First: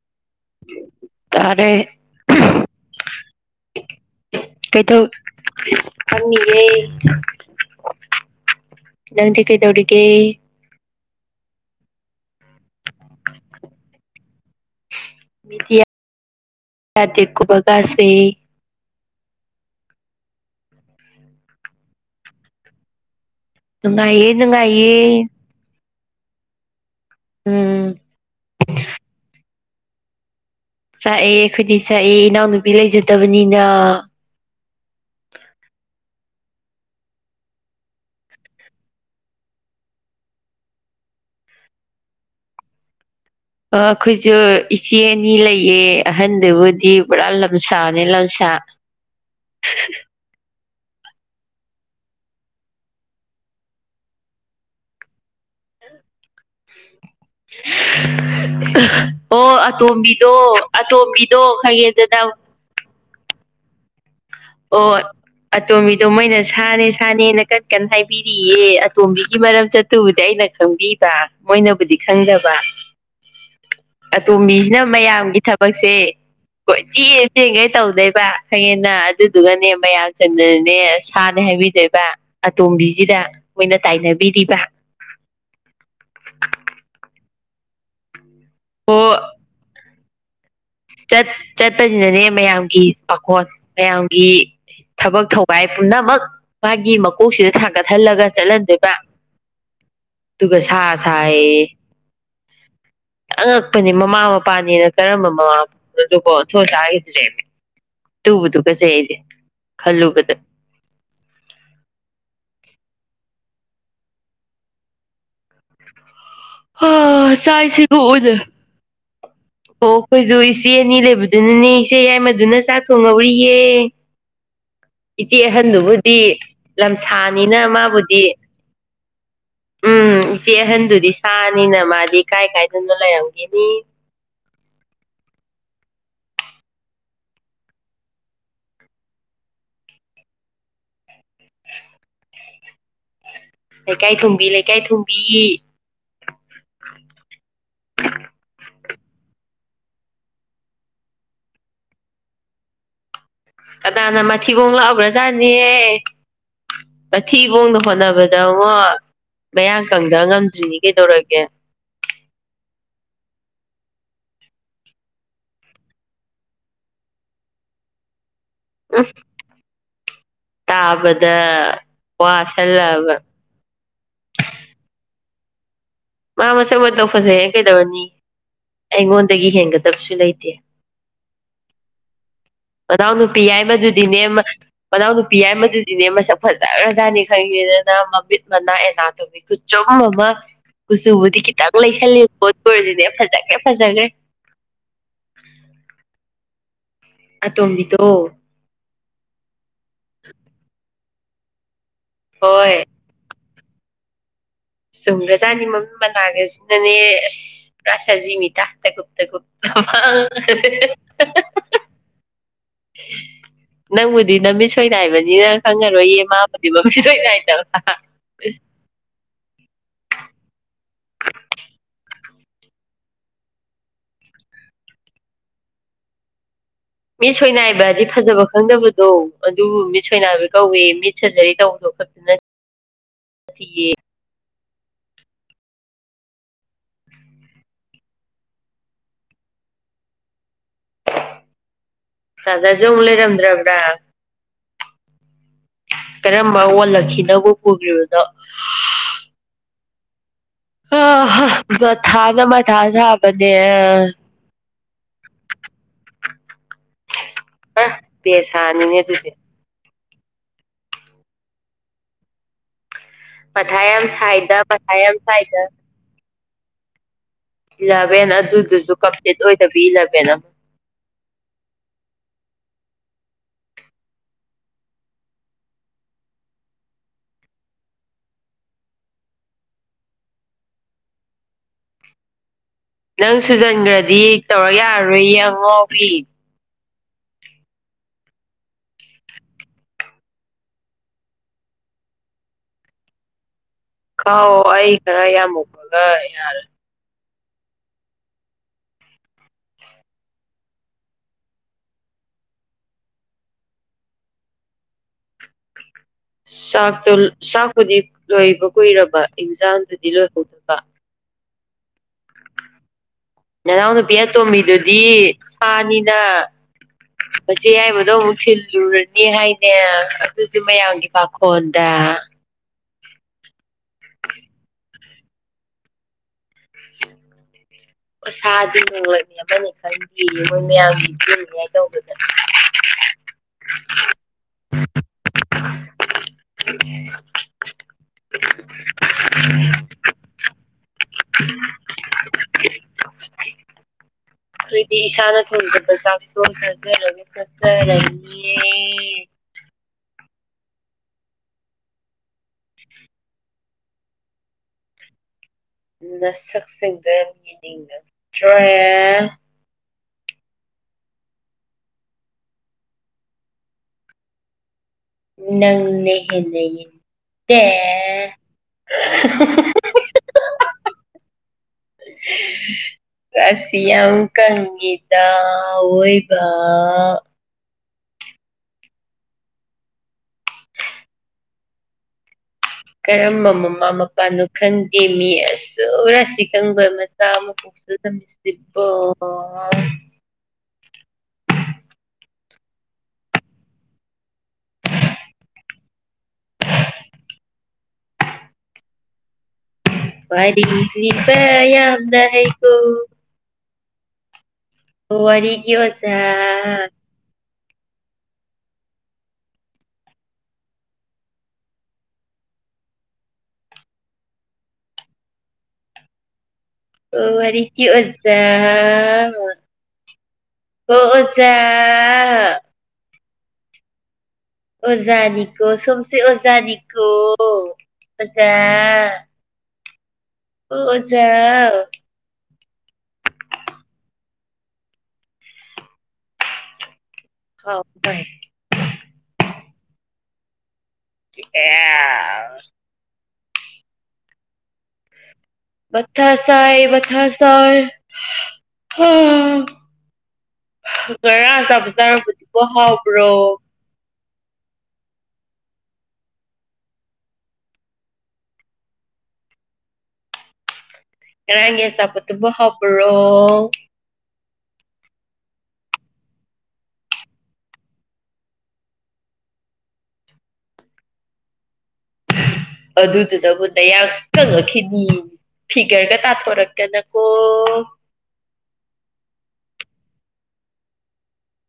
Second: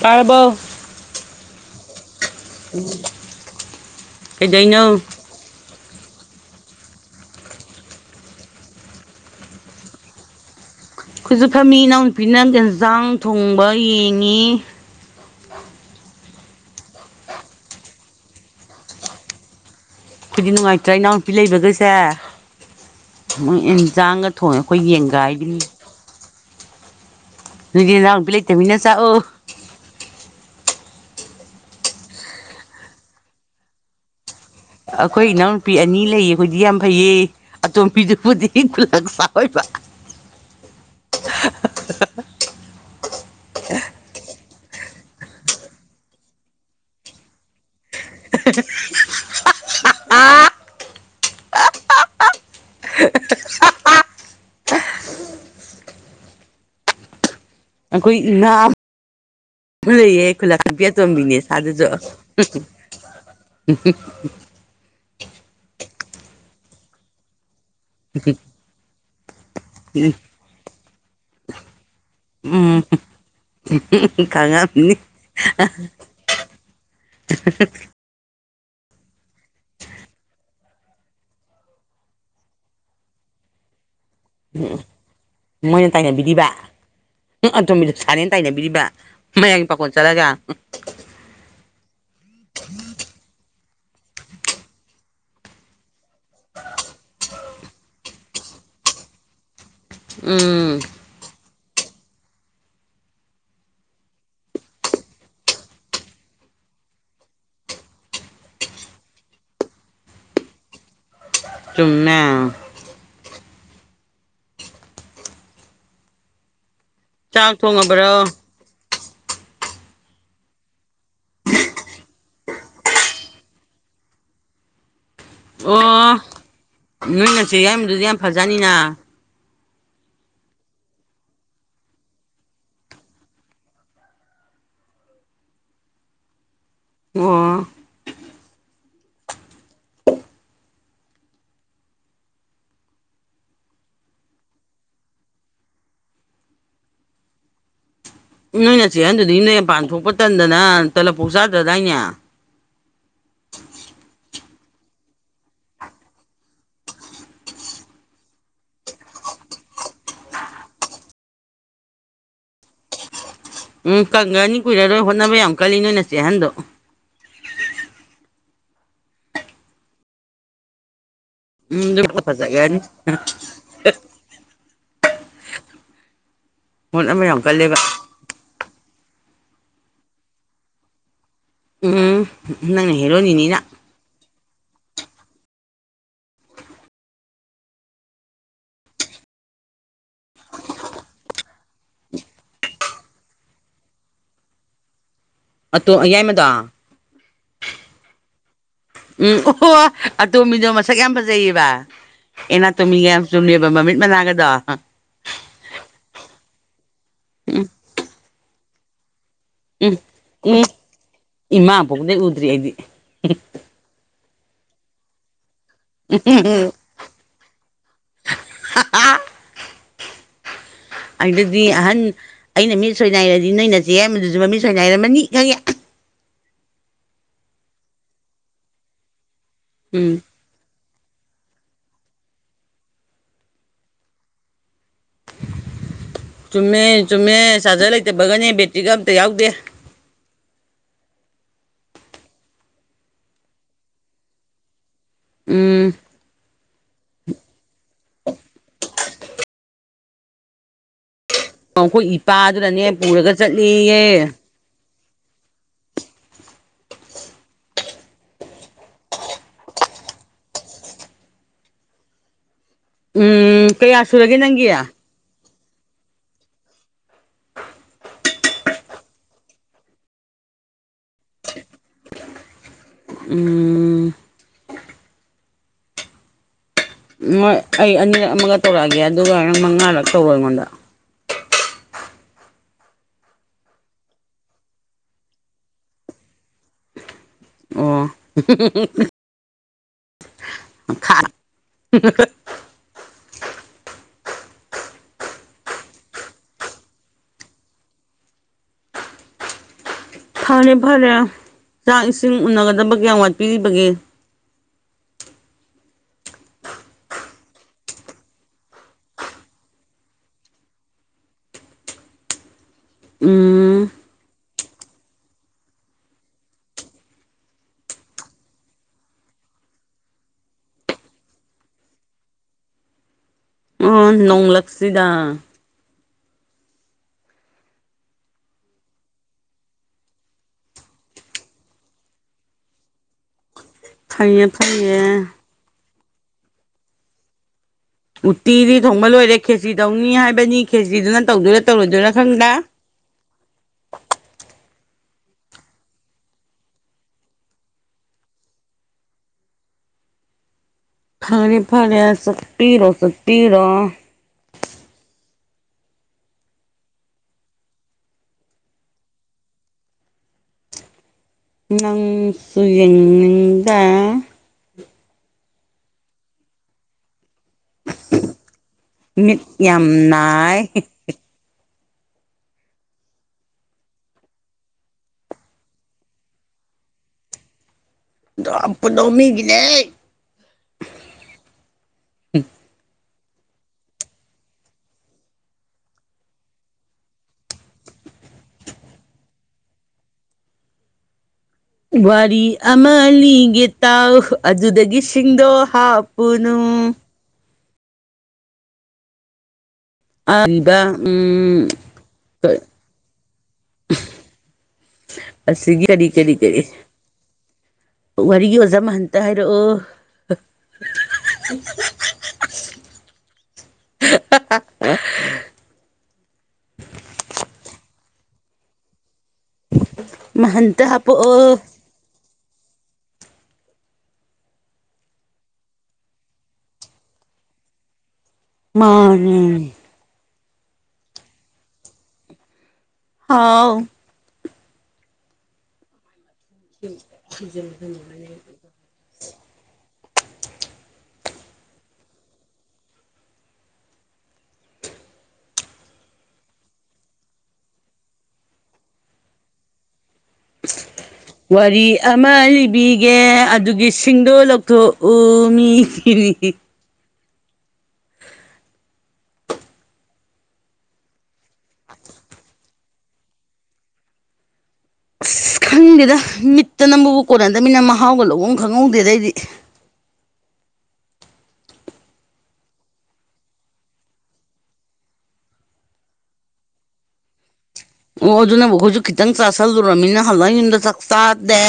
ꯇꯥꯔꯕꯣ ꯇꯥꯔꯦ ꯀꯗꯩꯅꯣ ꯀꯩꯗꯧ ꯐꯝꯃꯤꯌꯦ ꯅꯪꯗꯤ ꯀꯩ ꯇꯧꯔꯤꯒꯦ ꯑꯩꯈꯣꯏꯁꯨ ꯐꯝꯃꯤ ꯏꯅꯥꯎꯅꯨꯄꯤꯅ ꯌꯦꯟꯖꯥꯡ ꯊꯣꯡꯕ ꯌꯦꯡꯉꯤ ꯗꯤꯌꯥ ꯌꯥꯗꯀꯕꯒꯥꯥꯁꯦ ꯑꯩꯈꯣꯏꯗꯤ ꯅꯨꯡꯉꯥꯏꯇ꯭ꯔ ꯏꯅꯥꯎꯅ ꯅꯨꯄꯤ ꯂꯩꯕꯈꯩꯁꯦ ꯌꯦꯟ ꯆꯥꯡꯒ ꯅꯨꯡꯉꯥꯏꯌꯦ ꯊꯣꯡꯉꯦ ꯑꯩꯈꯣꯏ ꯅꯨꯡꯉꯥꯏꯌꯦ ꯌꯦꯟꯒꯥꯏꯗꯨꯅꯤ ꯅꯪꯗꯤ ꯎꯝ ꯅꯅꯥꯎꯄꯤ ꯂꯩꯇꯕꯅꯤꯅ ꯆꯥꯛꯑꯣ ꯆꯥꯛꯑꯦ ꯑꯩꯈꯣꯏꯗꯤ ꯆꯥꯛꯑꯦ ꯏꯅꯥꯎꯅꯨꯄꯤ ꯂꯩꯖꯗꯕꯅꯤꯅ ꯑꯩꯈꯣꯏ ꯏꯅꯥꯎꯅꯨꯄꯤ ꯑꯅꯤ ꯂꯩꯌꯦ ꯑꯩꯈꯣꯏꯗꯤ ꯌꯥꯝ ꯐꯩꯌꯦ ꯑꯇꯣꯝꯕꯤꯗꯨꯄꯨꯗꯤ ꯈꯨꯂꯛꯄ ꯑꯣꯏꯕ ꯑꯩꯈꯣꯏꯁꯨ ꯏꯆꯦ ꯑꯅꯤ ꯂꯩꯌꯦ ꯑꯍꯟꯗꯨꯕꯨꯗꯤ ꯄꯨꯔꯥ ꯂꯝꯁꯥꯅꯦ ꯂꯝꯁꯥ ꯑ ꯑꯩꯈꯣꯏ ꯗꯨꯅ ꯑꯣ ꯂꯩꯌꯦ ꯑꯇꯣꯝꯕꯤꯗꯣ ꯑꯩ ꯈꯨꯣꯏꯠꯂꯛ ꯈꯠꯕꯤ ꯑꯇꯣꯝꯕꯤꯅꯦ ꯑꯇꯣꯝꯕꯤꯗꯣ ꯁꯥꯗꯨꯁꯨ [inaudible] ꯈꯪꯉꯦꯗꯅ ꯑꯣ ꯑꯇꯣꯝꯕꯤꯗꯣ ꯃꯣꯏꯅ ꯁꯥꯅꯦ ꯁꯥꯅꯦꯅ ꯀꯟ ꯀꯟꯅ ꯍꯥꯏꯕꯤꯔꯤꯌꯦ ꯇꯣꯝꯕꯤꯒꯤ ꯃꯔꯝ ꯆꯠꯇꯨꯕꯨꯗꯤ ꯑꯩꯅ ꯈꯪꯕꯤꯕ ꯃꯣꯏꯅꯕꯨꯗꯤ ꯈꯪꯗꯕ ꯎꯝ ꯑꯇꯣꯝꯕꯤꯁꯤꯅ ꯈꯪꯉꯝꯅꯤ ꯃꯌꯥꯝꯒꯤ ꯊꯕꯛꯁꯦ ꯀꯣꯏ ꯆꯦꯟ ꯆꯦꯟꯈꯩ ꯇꯧꯗꯣꯏꯕ ꯈꯪꯌꯦꯅ ꯑꯗꯨꯗꯨꯒꯅꯦ ꯃꯌꯥꯝ ꯆꯨꯝꯗꯅꯅꯦ ꯁꯥꯅꯦ ꯍꯥꯏꯕꯤꯗꯣꯏꯕ ꯑꯇꯣꯝꯕꯤꯁꯤꯗ ꯃꯣꯏꯅ ꯇꯥꯏꯅꯕꯤꯔꯤꯕ ꯃꯣꯏꯅ ꯇꯥꯏꯅꯕꯤꯔꯤꯕ ꯎ ꯑꯇꯣꯝꯕꯤꯗ ꯁꯥꯅꯤꯅ ꯇꯥꯏꯅꯕꯤꯔꯤꯕ ꯑꯣ ꯃꯌꯥꯝꯒꯤ ꯄꯥꯈꯣꯟ ꯆꯠꯂꯒ ꯆꯠꯄꯁꯤꯅꯅꯦ ꯃꯌꯥꯝꯒꯤ ꯄꯥꯈꯣꯟ ꯃꯌꯥꯝꯒꯤ ꯊꯕꯛ ꯊꯧꯒꯏ ꯄꯨꯝꯅꯃꯛ ꯃꯥꯒꯤ ꯃꯀꯣꯛꯁꯤꯗ ꯊꯥꯡꯒꯠꯍꯜꯂꯒ ꯆꯠꯍꯟꯗꯣꯏꯕ ꯑꯗꯨꯒ ꯎꯝ ꯁꯥ ꯁꯥꯏ ꯑꯉꯛꯄꯅꯦ ꯃꯃꯥ ꯃꯄꯥꯅꯤꯅ ꯀꯔꯝꯕ ꯃꯃꯥ ꯃꯄꯥꯅꯣꯗꯨꯀꯣꯊꯣꯏꯁꯈꯤꯗꯨ ꯂꯩꯃꯦ ꯇꯨꯕꯨꯇꯨꯀꯠꯖꯩ ꯑꯩꯗꯤ ꯈꯜꯂꯨꯕꯗ ꯆꯨꯝꯃꯦ ꯑ ꯆꯥꯛ ꯆꯥꯏꯁꯤ ꯊꯣꯡꯉꯕ꯭ꯔꯣ ꯀꯧꯗ ꯑꯣ ꯑꯩꯈꯣꯏꯁꯨ ꯏꯆꯦ ꯑꯅꯤ ꯂꯩꯕꯗꯨꯅꯅꯦ ꯏꯆꯦ ꯌꯥꯏ ꯃꯗꯨꯅ ꯆꯥꯛ ꯊꯣꯡꯍꯧꯔꯤꯌꯦ ꯑ [unintelligible] ꯏꯆꯦ ꯑꯍꯟꯗꯨꯕꯨꯗꯤ ꯑꯣ ꯅꯣꯏ ꯂꯝꯁꯥꯅꯤꯅ ꯅꯆꯦ ꯌꯥꯏꯃꯗꯨꯗꯤ ꯌꯥꯝ ꯃꯥꯕꯨꯗꯤ ꯐꯖꯅꯤꯅ ꯎꯝ ꯏꯆꯦ ꯑꯍꯟꯗꯨꯗꯤ ꯁꯥꯅꯤꯅ ꯃꯥꯗꯤ ꯀꯥꯏ ꯀꯥꯏꯗꯅꯣ ꯂꯩꯔꯝꯒꯤꯅꯤ ꯑꯣ ꯂꯩꯀꯥꯏ ꯊꯨꯡꯕꯤ ꯂꯩꯀꯥꯏ ꯊꯨꯡꯕꯤ ꯅꯣꯏ ꯅꯆꯦ ꯑꯍꯟꯗꯨꯗꯤ ꯅꯣꯏ ꯃꯄꯥꯟ ꯊꯣꯛꯄ ꯇꯟꯗꯅ ꯇꯂꯞꯄꯥꯎ ꯆꯥꯗ꯭ꯔꯗꯥꯏꯅꯦ ꯀꯅꯥꯅ ꯃꯊꯤꯕꯣꯡ ꯂꯥꯛꯕ꯭ꯔꯖꯥꯠꯅꯦꯌꯦ ꯃꯊꯤꯕꯣꯡꯗ ꯍꯣꯠꯅꯕꯗ ꯉꯣ ꯃꯌꯥꯡ ꯀꯪꯗ ꯉꯝꯗ꯭ꯔꯤꯅꯤ ꯀꯩꯗꯧꯔꯒꯦ ꯎꯝ ꯀꯪꯒꯅꯤ ꯀꯨꯏꯔꯔꯣꯏ ꯍꯣꯠꯅꯕ ꯌꯥꯝ ꯀꯥꯜꯂꯤ ꯅꯣꯏ ꯅꯁꯦ ꯑꯍꯟꯗꯣ ꯎꯝ ꯇꯥꯕꯗ ꯎꯝ ꯑꯗꯨ ꯐꯖꯒ꯭ꯔꯅꯤ ꯋꯥꯁꯜꯂꯛꯑꯕ ꯃꯥ ꯃꯁꯛ ꯃꯇꯧ ꯍꯣꯠꯅꯕ ꯌꯥꯝ ꯐꯖꯩꯍꯦ ꯀꯜꯂꯦꯕ ꯀꯩꯗꯧꯔꯨꯅꯤ ꯑꯩꯉꯣꯟꯗꯒꯤ ꯍꯦꯟꯒꯗꯕꯁꯨ ꯂꯩꯇꯦ ꯎꯝ ꯅꯪꯅ ꯃꯅꯥꯎ ꯅꯨꯄꯤ ꯍꯦꯔꯣꯅꯤꯅꯤꯅ ꯌꯥꯢꯃ ꯗꯨꯗꯤꯅꯦ ꯃꯅꯥꯎ ꯅꯨꯄꯤ ꯌꯥꯏ ꯃꯗꯨꯗꯤꯅꯦ ꯃꯁꯛ ꯐꯖꯈ꯭ꯔꯖꯥꯠꯅꯤ ꯈꯪꯉꯦꯗꯅ ꯃꯃꯤꯠ ꯃꯅꯥ ꯑꯦꯅꯥ ꯇꯣꯃꯤ ꯈꯨꯆꯨꯝ ꯑꯃ ꯀꯨꯆꯨꯕꯨꯗꯤ ꯈꯤꯇꯪ ꯂꯩꯁꯜꯂꯤ ꯑꯗꯨ ꯑꯣꯢꯔꯁꯨ ꯐꯖꯈ꯭ꯔꯦ ꯐꯖꯈ꯭ꯔꯦ ꯑꯗꯣ ꯑꯌꯥꯏꯃꯗꯣ ꯑꯇꯣꯝꯕꯤꯗꯣ ꯎꯝ ꯑꯣꯍꯣ ꯑꯇꯣꯝꯕꯤꯗꯣ ꯃꯁꯛ ꯌꯥꯝ ꯐꯖꯩꯌꯦꯕ ꯍꯣꯏ ꯑꯦꯅꯥꯇꯣꯝꯃꯤꯒ ꯌꯥꯝ ꯆꯨꯝꯃꯦꯕ ꯃꯃꯤꯠ ꯃꯅꯥꯒꯗꯣ ꯆꯨꯝꯒ꯭ꯔꯖꯥꯠꯅꯤ ꯃꯃꯤꯠ ꯃꯅꯥꯒꯖꯤꯅꯅꯦ ꯑꯥꯁ ꯁꯥꯖꯤ ꯃꯤꯠꯇ ꯇꯥꯀꯨꯞ ꯇꯥꯀꯨꯞ ꯎꯝ ꯎꯝ ꯏꯃꯥ ꯄꯣꯛꯄꯗꯩ ꯎꯗ꯭ꯔꯤ ꯑꯩꯗꯤ [inaudible] ꯅꯪꯕꯨꯗꯤ ꯅꯃꯤꯠ ꯁꯣꯏꯅꯥꯏꯕꯅꯤꯅ ꯈꯪꯉꯔꯣꯏꯌꯦ ꯃꯥꯕꯨꯗꯤ ꯃꯃꯤꯠ ꯁꯣꯏꯅꯥꯏꯗꯕ ꯍꯥ ꯍꯥ ꯑꯗꯨꯗꯤ ꯑꯍꯥꯜ ꯑꯩꯅ ꯃꯤꯠ ꯁꯣꯏꯅꯥꯏꯔꯗꯤ ꯅꯣꯏ ꯅꯆꯦ ꯌꯥꯢꯃꯗꯨꯁꯨ ꯃꯃꯤꯠ ꯁꯣꯏꯅꯔꯝꯃꯅꯤ ꯈꯪꯉꯦ ꯃꯤꯠ ꯁꯣꯏꯅꯥꯏꯕꯗꯤ ꯐꯖꯕ ꯈꯪꯗꯕꯗꯣ ꯑꯗꯨꯕꯨ ꯃꯤꯠ ꯎꯝ ꯁꯣꯏꯅꯥꯏꯕ ꯀꯧꯢ ꯃꯤꯠ ꯃꯤꯠ ꯁꯖꯔꯤ ꯇꯧꯕꯗꯣ ꯈꯛꯇꯅ ꯅꯠꯇꯦꯌꯦ ꯆꯨꯝꯃꯦ ꯆꯨꯝꯃꯦ ꯆꯥꯔꯖꯔ ꯂꯩꯇꯕꯒꯅꯦ ꯕꯦꯇ꯭ꯔꯤꯒ ꯑꯝꯇ ꯌꯥꯎꯗꯦ ꯆꯥꯔꯖꯔꯁꯨ ꯑꯃꯨꯛ ꯂꯩꯔꯝꯗ꯭ꯔꯕ꯭ꯔ ꯎꯝ ꯀꯔꯝꯕ ꯑꯣꯜꯂꯛꯈꯤꯅꯕꯨ ꯄꯨꯈ꯭ꯔꯤꯕꯅꯣ ꯑ ꯑꯩꯈꯣꯏ ꯃꯥꯊꯥꯅ ꯃꯊꯥ ꯏꯄꯥꯗꯨꯅꯅꯦ ꯄꯨꯔꯒ ꯁꯥꯕꯅꯦ ꯆꯠꯂꯦꯌꯦ ꯑ ꯄꯦꯁꯥꯥꯅꯤꯅꯦ ꯑꯗꯨꯗꯤ ꯎꯝ ꯃꯊꯥ ꯀꯌꯥ ꯌꯥꯝ ꯁꯨꯔꯒꯦ ꯁꯥꯏꯗ ꯅꯪꯒꯤ ꯃꯊꯥ ꯌꯥꯝ ꯁꯥꯏꯗ ꯏꯂꯚꯦꯟ ꯑꯗꯨꯗꯨꯁꯨ ꯀꯝꯄ꯭ꯂꯤꯠ ꯑꯣꯏꯗꯕꯤ ꯏꯂꯚꯦꯟ ꯑꯃ ꯎꯝ ꯎꯝ ꯃꯣꯏ ꯑꯩ ꯑꯅꯤꯔꯛ ꯑꯃꯒ ꯇꯧꯔꯛꯑꯒꯦ ꯑꯗꯨꯒ ꯅꯪ ꯃꯉꯥꯔꯛ ꯇꯧꯔꯣ ꯑꯩꯉꯣꯟꯗ ꯅꯪ ꯁꯨꯖꯟꯒꯔꯗꯤ ꯇꯧꯔꯛ ꯌꯥꯔꯔꯣꯏꯌꯦ ꯑꯉꯥꯎꯕꯤ ꯑꯣ ꯃꯈꯥ ꯀꯥꯎ ꯑꯩ ꯈꯔ ꯌꯥꯝꯃꯨꯕꯒ ꯌꯥꯔꯦ ꯐꯔꯦ ꯐꯔꯦ ꯆꯥꯛ ꯏꯁꯤꯡ ꯎꯅꯒꯗꯕ ꯀꯌꯥꯝ ꯋꯥꯠꯄꯤꯔꯤꯕꯒꯦ ꯆꯥꯛꯇꯣ ꯆꯥꯛꯄꯨꯗꯤ ꯂꯣꯏꯕ ꯀꯨꯏꯔꯕ ꯏꯟꯖꯥꯡꯗꯨꯗꯤ ꯂꯣꯏꯍꯧꯗꯕ ꯎꯝ ꯅꯅꯥꯎ ꯅꯨꯄꯤ ꯑꯇꯣꯝꯕꯤꯗꯨꯗꯤ ꯁꯥꯅꯤꯅ ꯃꯆꯦ ꯌꯥꯏꯕꯗꯣ ꯑꯃꯨꯛ ꯊꯤꯜꯂꯨꯔꯅꯤ ꯍꯥꯏꯅꯦ ꯑꯗꯨꯁꯨ ꯃꯌꯥꯝꯒꯤ ꯄꯥꯈꯣꯟꯗ ꯎꯝ ꯅꯣꯡꯂꯛꯁꯤꯗ [unintelligible] ꯑꯣꯁꯥꯗꯤ ꯃꯤꯡꯂꯣꯏꯕꯤ ꯑꯃꯅꯤ ꯈꯟꯗꯦꯌꯦ ꯃꯣꯏ ꯃꯌꯥꯝꯒꯤ ꯄꯤꯅꯤꯉꯥꯏ ꯇꯧꯕꯗ ꯐꯩꯌꯦ ꯐꯩꯌꯦ ꯆ [inaudible] ꯎꯇꯤꯗꯤ ꯊꯣꯡꯕ ꯂꯣꯏꯔꯦ ꯈꯦꯖꯤ ꯇꯧꯅꯤ ꯍꯥꯏꯕꯅꯤ ꯈꯦꯖꯤꯗꯨꯅ ꯇꯧꯗꯣꯏꯔꯥ ꯇꯧꯔꯣꯏꯗꯣꯏꯔꯥ ꯈꯪꯗꯦ ꯑꯩꯈꯣꯏꯗꯤ ꯏꯁꯥꯅ ꯊꯣꯡꯖꯕ ꯆꯥꯛꯇꯣꯡ ꯆꯥꯖꯔꯒ ꯆꯠꯖꯔꯀꯦ ꯐꯔꯦ ꯐꯔꯦ ꯆꯠꯕꯤꯔꯣ ꯆꯠꯕꯤꯔꯣ ꯅꯁꯛꯁꯤꯡꯗꯣ ꯌꯦꯡꯅꯤꯡꯗ꯭ꯔꯦ ꯅꯪꯁꯨ ꯌꯦꯡꯅꯤꯡꯗꯦ ꯅꯪꯅ ꯍꯦꯟꯅ ꯌꯦꯡꯇꯦ ꯃꯤꯠ ꯌꯥꯝ ꯅꯥꯏ [unintelligible] ꯔꯥꯁꯤ ꯌꯥꯝ ꯀꯪꯉꯤꯗ ꯑꯑꯣꯏꯕ ꯄꯨꯅꯃꯤꯒꯤꯅꯦ ꯀꯔꯝꯕ ꯃꯃꯥ ꯃꯄꯥꯅꯣ ꯈꯪꯗꯦꯃꯤ ꯑꯁꯨ ꯔꯥꯁꯤ ꯀꯪꯕ ꯃꯆꯥ ꯑꯃ ꯁꯤꯗꯥ ꯇꯝꯃꯤꯁꯤꯕꫭ ꯋꯥꯔꯤ ꯑꯃ ꯂꯤꯒꯦ ꯇꯥꯎ ꯑꯗꯨꯗꯒꯤ ꯁꯤꯡꯗꯣ ꯍꯥꯞꯄꯨꯅꯨ ꯑ ꯋꯥꯔꯤ ꯏꯕ ꯂꯤꯕ ꯎꯝ ꯌꯥꯝꯅ ꯍꯩꯀꯣ ꯋꯥꯔꯤꯒꯤ ꯑꯁꯤꯒꯤ ꯀꯔꯤ ꯑꯣꯖꯥ ꯀꯔꯤ ꯀꯔꯤ ꯋꯥꯔꯤꯒꯤ ꯑꯣꯖꯥ ꯃꯍꯟꯇ ꯍꯥꯏꯔꯛꯑꯣ [unintelligible] ꯑꯣ ꯋꯥꯔꯤꯒꯤ ꯑꯣꯖꯥ ꯍꫭ ꯃꯍꯟꯇ ꯑꯣꯖꯥ ꯍꯥꯞꯄꯛꯑꯣ ꯑ ꯑꯣꯖꯥꯅꯤꯀꯣ ꯁꯣꯝꯁꯦ ꯑꯣꯖꯥꯅꯤꯀꯣ ꯑꯣꯖꯥ ꯎꯝ ꯑꯣ ꯑꯣꯖꯥꯎ ꯍꯥꯎ ꯍꯥꯎ [unintelligible] ꯑꯦꯁ ꯃꯊꯥ ꯁꯥꯏ ꯃꯊꯥ ꯁꯥꯏ ꯍꯥꯥ ꯋꯥꯔꯤ ꯑꯃ ꯆꯥꯔꯝꯕꯗꯨꯕꯨ ꯂꯤꯕꯤꯒꯦ ꯑꯗꯨꯒꯤ ꯁꯤ ꯆꯤꯡꯗꯣ ꯂꯧꯊꯣꯛꯎ ꯃꯤꯒꯤꯔꯤ ꯉꯔꯡꯒꯤ ꯑꯆꯥꯄꯥꯠꯇꯨꯕꯣ ꯍꯥꯎꯕꯔꯣ ꯑꯁ ꯈꯪꯗꯦꯗ ꯃꯤꯠꯇ ꯅꯝꯕꯕꯧ ꯀꯣꯟꯅꯗꯝꯅꯤꯅ ꯃꯍꯥꯎꯒ ꯂꯧꯕꯝ ꯈꯪꯍꯧꯗꯦꯗ ꯑꯩꯗꯤ ꯑꯗꯨꯗꯨꯗꯕꯨ ꯅꯌꯥ ꯀꯪꯉꯛꯈꯤꯅꯤ ꯐꯤꯒꯔꯒꯥ ꯇꯥꯊꯣꯔꯛꯇꯅꯀꯣ ꯑꯣ ꯑꯗꯨꯅꯕꯨ ꯈꯣꯏꯁꯨ ꯈꯤꯇꯪ ꯆꯥꯥꯁꯜꯂꯨꯨꯔꯃꯤꯅ ꯍꯜꯂꯛ ꯌꯨꯝꯗ ꯆꯥꯛ ꯆꯥꯗꯦ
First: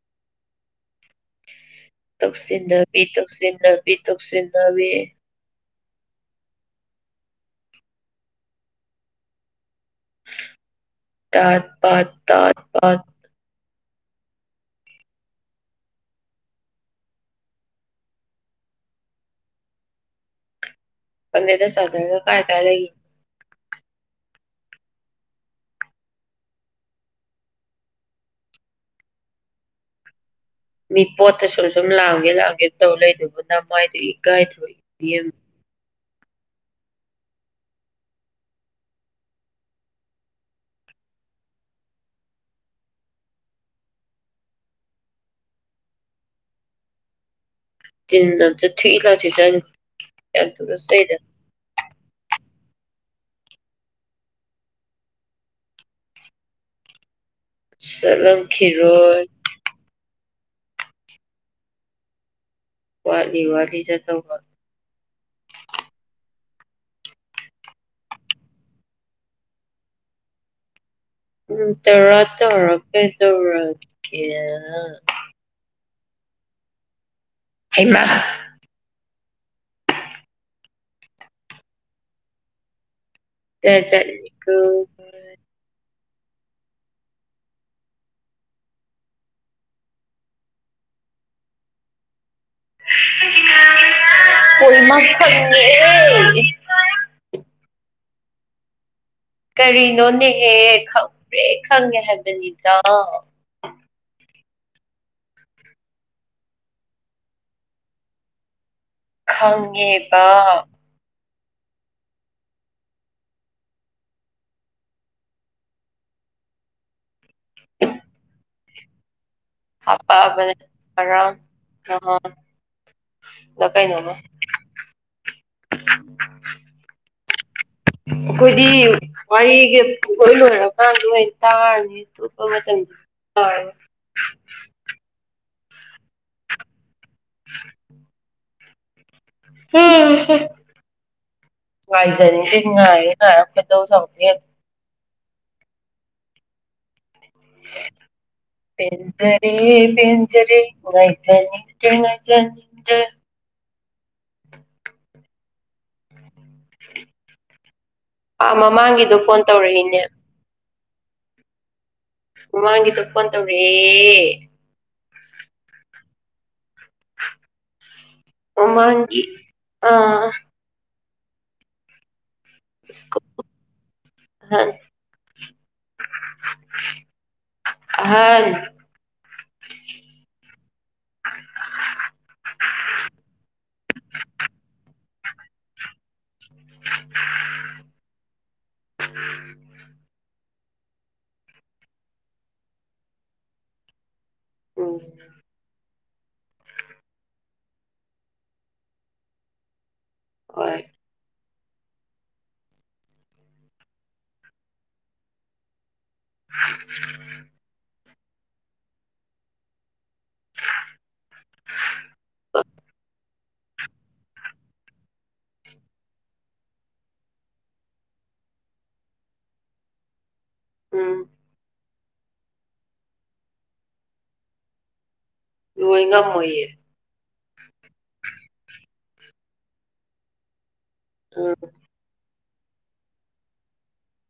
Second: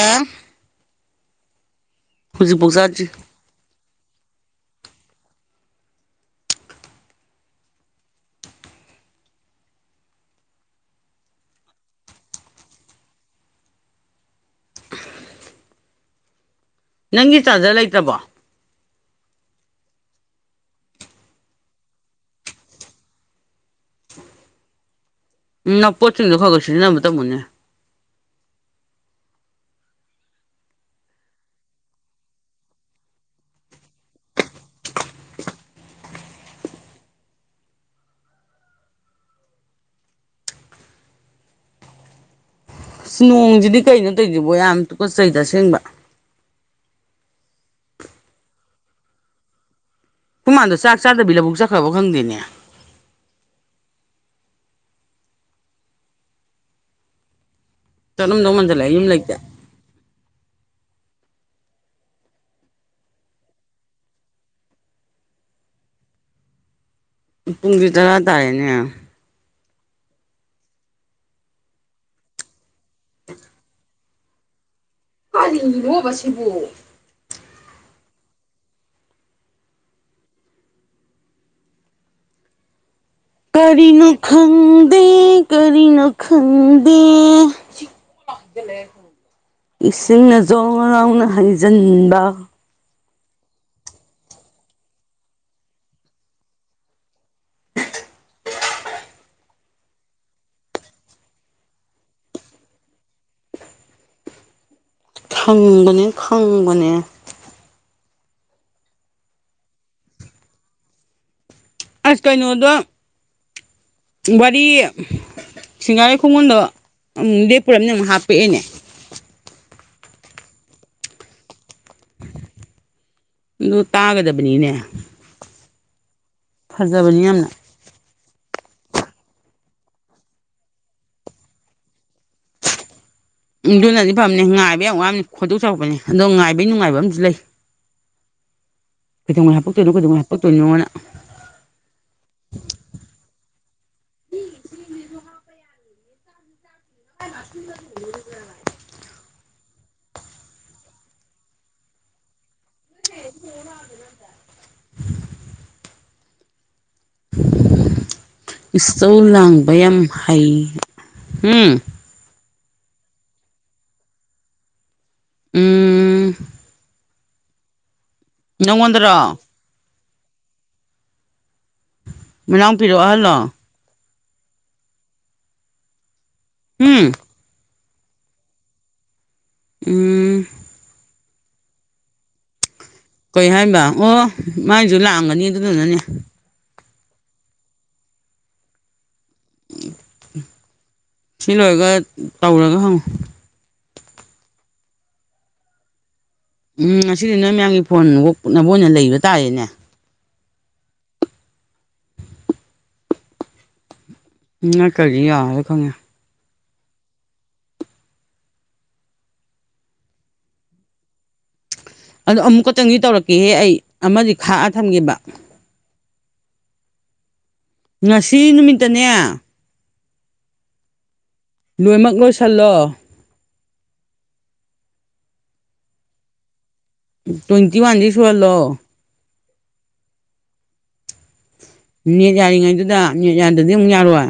ꯍꯧꯖꯤꯛꯐꯥꯎ ꯇꯧꯁꯤꯟꯅꯕꯤ ꯆꯥꯗ꯭ꯔꯤ ꯇꯧꯁꯤꯟꯅꯕꯤ ꯇꯧꯁꯤꯟꯅꯕꯤ ꯇꯥꯠ ꯄꯥꯠ ꯇꯥꯠ ꯄꯥꯠ ꯅꯪꯒꯤ ꯆꯥꯖꯔ ꯂꯩꯇꯔꯕꯣ ꯄꯟꯗꯦꯗ ꯆꯥꯔꯖꯔꯒ ꯀꯥꯏ ꯀꯥꯢ ꯂꯤꯒꯤ ꯎꯝ ꯅꯄꯣꯠꯁꯤꯡꯗꯣ ꯈꯔ ꯈꯔ ꯁꯤꯖꯤꯟꯅꯕ ꯇꯝꯃꯨꯅꯦ ꯃꯤ ꯄꯣꯠꯇ ꯁꯨꯝ ꯁꯨꯝ ꯂꯥꯡꯒꯦ ꯂꯥꯡꯒꯦ ꯇꯧ ꯂꯩꯗꯨꯕꯨ ꯃꯥꯏꯗꯨ ꯏꯀꯥꯏꯗ꯭ꯔꯣ ꯢꯕꯦꯝ ꯅꯣꯡꯖꯤꯗꯤ ꯀꯩꯅꯣ ꯇꯧꯖꯤꯕꯣ ꯌꯥꯝ ꯇꯨꯀꯠꯆꯩꯗ ꯑꯁꯦꯡꯕ ꯇꯤꯟꯗꯣ ꯑꯝꯇꯥ ꯊꯨꯢ ꯂꯥꯎ ꯁꯤꯆꯟ ꯈꯨꯃꯥꯗꯣ ꯆꯥꯛ ꯆꯥꯗꯕꯤ ꯂꯕꯨꯛ ꯆꯠꯈ꯭ꯔꯕꯣ ꯈꯪꯗꯦꯅꯦ ꯆꯠꯂꯝ ꯆꯠꯂꯝꯗꯧ ꯃꯥꯟꯖꯜꯂꯛꯑꯦ ꯌꯨꯝ ꯈꯤꯔꯣꯏ ꯂꯩꯇꯦ ꯋꯥꯠꯂꯤ ꯋꯥꯠꯂꯤ ꯆꯠꯇꯧꯕ ꯄꯨꯡꯗꯤ ꯇꯔꯥ ꯇꯥꯔꯦꯅꯦ ꯎꯝ ꯇꯧꯔ ꯇꯧꯔ [inaudible] ꯀꯦ ꯇꯧꯔꯛ ꯀꯦ ꯀꯔꯤꯅꯣꯕꯥ ꯁꯤꯕꯨ ꯍꯩꯕ꯭ꯔꯥ ꯖꯥꯠ ꯀꯔꯤꯅꯣ ꯖꯥꯠꯅꯤꯀꯣ ꯈꯪꯗꯦ ꯀꯔꯤꯅꯣ ꯈꯪꯗꯦ ꯏꯁꯤꯡꯅ ꯖꯣꯔ ꯂꯥꯎꯅ ꯍꯩꯖꯤꯟꯕ ꯍꫭꯏ ꯃꯥ ꯈꯪꯉꯦ ꯀꯔꯤꯅꯣ ꯅꯦꯍꯦ ꯈꯪꯄ꯭ꯔꯦꯛ ꯈꯪꯉꯦ ꯍꯥꯏꯕꯅꯤꯗ ꯊꯪꯕꯅꯦ ꯈꯪꯕꯅꯦ ꯈꯪꯉꯦꯕ ꯑꯁ ꯀꯩꯅꯣꯗꯣ ꯋꯥꯔꯤ ꯁꯤꯡꯒꯥꯔꯩ ꯈꯣꯡꯒꯨꯟꯗꯣ ꯑꯃꯨꯛ ꯂꯦꯞꯄꯨꯔꯝꯅꯦ ꯑꯃꯨꯛ ꯍꯥꯞꯄꯛꯑꯦꯅꯦ ꯍꯥꯄꯛꯑꯕꯅꯦ ꯉꯔꯥꯡ ꯅꯍꯥꯟ ꯂ ꯑꯗꯨ ꯀꯩꯅꯣꯝꯃ ꯇꯥꯒꯗꯕꯅꯤꯅꯦ ꯐꯔꯖꯥꯕꯅꯤ ꯌꯥꯝꯅ ꯑꯩꯈꯣꯏꯗꯤ ꯋꯥꯔꯤꯖꯤ ꯄꯨꯡꯂꯣꯏ ꯂꯣꯏꯔꯀꯥꯟꯗ ꯑꯣꯏꯅꯥ ꯇꯥꯔꯅꯤ [unintelligible] ꯑꯗꯨꯅꯗꯤ ꯐꯝꯅꯦ ꯉꯥꯏꯕ ꯌꯥꯝ ꯋꯥꯃꯦ ꯈꯣꯏꯗꯧ ꯁꯥꯎꯒꯠꯄꯅꯦ ꯑꯗꯣ ꯉꯥꯏꯕꯩ ꯅꯨꯡꯉꯥꯏꯕ ꯑꯝꯖꯨ ꯂꯩ [inaudible] ꯀꯗꯧꯉꯩ ꯍꯥꯄꯛꯇꯣꯏꯅꯣ ꯀꯩꯗꯧꯉꯩ ꯍꯥꯞꯄꯛꯇꯣꯏꯅꯣꯅ ꯉꯥꯏꯖꯅꯤꯡꯗꯦ ꯉꯥꯏꯔ ꯉꯥꯏꯔ ꯈꯣꯌꯗꯧ ꯁꯧꯒꯠꯄ ꯍꯦꯜꯂꯤ꯫ [unintelligible] ꯄꯦꯟꯖꯔꯦ ꯄꯦꯟꯖꯥꯔꯦ ꯉꯥꯏꯖꯅꯤꯡꯗ꯭ꯔꯦ ꯉꯖꯅꯤꯡꯗꯔꯦ [unintelligible] ꯑꯥ ꯏꯁꯧ ꯃꯃꯥꯡꯒꯤꯗꯣ ꯐꯣꯟ ꯂꯥꯡꯕ ꯌꯥꯝ ꯇꯧꯔꯛꯏꯅꯦ ꯍꯩ ꯎꯝ ꯃꯃꯥꯡꯒꯤꯗꯣ ꯐꯣꯟ ꯇꯧꯔꯥꯛꯑꯦ ꯎꯝ ꯅꯪꯉꯣꯟꯗꯔꯣ ꯃꯃꯥꯡꯒꯤ ꯑ ꯃꯅꯥꯎꯄꯤꯔꯣ ꯑꯍꯜꯂꯣ ꯍꯟ ꯍꯝ ꯑꯍꯟ ꯎꯝ ꯀꯩ ꯍꯥꯏꯕ ꯑꯣ ꯃꯥꯏꯖꯨ ꯂꯥꯛꯑꯝꯒꯅꯤ ꯑꯗꯨꯗꯨꯅꯅꯦ [unintelligible] ꯁꯤ ꯂꯣꯏꯔꯒ ꯇꯧꯔꯒ ꯍꯪꯉꯨ ꯎꯝ ꯎꯝ ꯉꯁꯤꯗꯤ ꯅꯣꯏ ꯃꯌꯥꯝꯒꯤ ꯐꯣꯟ ꯑꯣꯛꯅꯕ ꯑꯣꯏꯅ ꯂꯩꯕ ꯇꯥꯔꯦꯅꯦ ꯍꯣꯏ ꯅꯠꯇꯔꯤꯗꯤ ꯌꯥꯔꯔꯣꯏ ꯈꯪꯉꯦ ꯎꯝ [unintelligible] [inaudible] ꯑꯗꯣ ꯑꯃꯨꯛ ꯈꯛꯇꯪꯗꯤ ꯇꯧꯔꯛꯀꯦꯍꯦ ꯑꯩ ꯑꯃꯗꯤ ꯈꯥꯛꯑ ꯊꯝꯒꯦꯕ ꯉꯁꯤ ꯅꯨꯃꯤꯠꯇꯅꯦ ꯎꯝ ꯂꯣꯏꯅꯃꯛ ꯂꯣꯏꯁꯤꯜꯂꯣ ꯂꯣꯏ ꯉꯝꯃꯣꯏꯌꯦ ꯇ꯭ꯋꯦꯟꯇꯤ ꯋꯥꯟꯗꯤ ꯁꯨꯍꯜꯂꯣ ꯎꯝ ꯅꯦꯠ ꯌꯥꯔꯤꯉꯩꯗꯨꯗ ꯅꯦꯠ ꯌꯥꯗ꯭ꯔꯗꯤ ꯑꯃꯨꯛ ꯌꯥꯔꯣꯏ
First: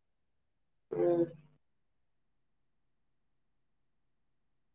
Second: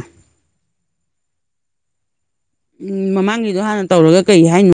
ꯎꯝ ꯎꯝ ꯃꯃꯥꯡꯒꯤꯗꯣ ꯍꯥꯟꯅ ꯇꯧꯔꯒ ꯀꯩ ꯍꯥꯏꯅꯣ